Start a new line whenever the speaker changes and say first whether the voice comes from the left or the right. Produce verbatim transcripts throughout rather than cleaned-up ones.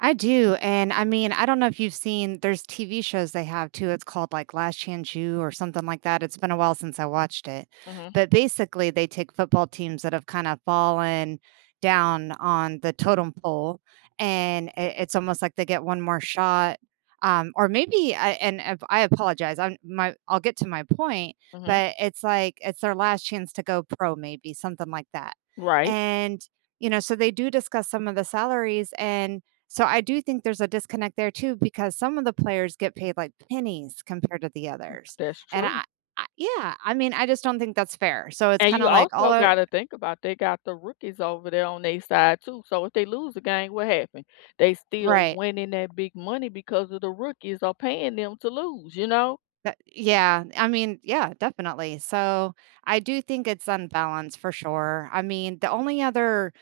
right: I do, and I mean, I don't know if you've seen, there's TV shows they have too, it's called, like, Last Chance U, or something like that, it's been a while since I watched it.
left: Mhm.
right: But, basically, they take football teams that have kinda fallen down on the totem pole, and i it's almost like they get one more shot, um, or maybe, I and if I apologize, I'm my I'll get to my point,
left: Mhm.
right: but it's like, it's their last chance to go pro, maybe, something like that,
left: Right.
right: and, you know, so they do discuss some of the salaries, and so I do think there's a disconnect there too, because some of the players get paid, like, pennies compared to the others,
left: That's
right: and
left: true.
right: I I Yeah, I mean, I just don't think that's fair, so, it's
left: And you
right: kinda, like, all
left: also
right: are
left: gotta think about they got the rookies over there on their side too, so if they lose the game, what happened? They still
right: Right.
left: winning that big money because of the rookies are paying them to lose, you know?
right: That yeah. I mean, yeah, definitely, so, I do think it's unbalanced, for sure. I mean, the only other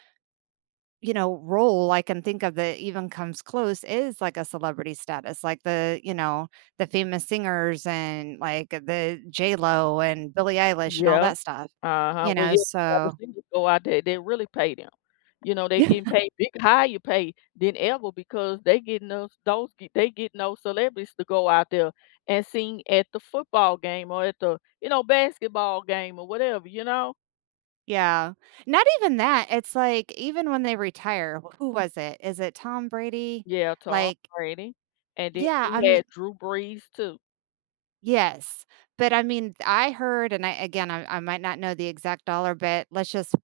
right: you know, role I can think of that even comes close is, like, a celebrity status, like, the you know, the famous singers, and like, uh, the J.Lo, and Billie Eilish, and all
left: Yeah,
right: that stuff,
left: uh-huh.
right: you
left: Well,
right: know,
left: [unintelligible] have the
right: so
left: singers go out there and then really pay them. You know, they
right: Yeah.
left: getting paid big higher pay than ever because they getting those those g they getting those celebrities to go out there and sing at the football game or at the, you know, basketball game or whatever, you know?
right: Yeah. Not even that, it's like, even when they retire who was it? Is it Tom Brady?
left: Yeah, Tom
right: Like
left: Brady, and then
right: Yeah, I
left: we
right: mean
left: had Drew Brees, too.
right: Yes, but, I mean, th I heard, and I again, I I might not know the exact dollar, but let's just,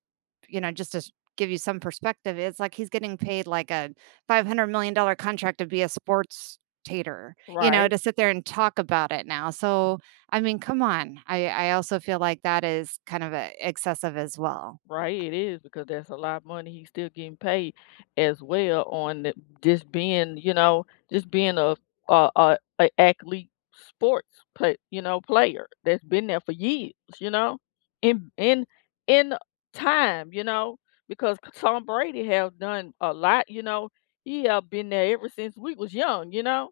right: you know, just to s give you some perspective, it's like he's getting paid, like, a five-hundred-million-dollar contract to be a sports-tator, you know,
left: Right.
right: to sit there and talk about it now, so, I mean, come on, I I also feel like that is kind of a excessive as well.
left: Right, it is because that's a lotta money he's still getting paid as well on the just being, you know, just being a a a a athlete sports, but, you know, player that's been there for years, you know? In in in a time, you know, because c Tom Brady have done a lot, you know? He have been there ever since we was young, you know?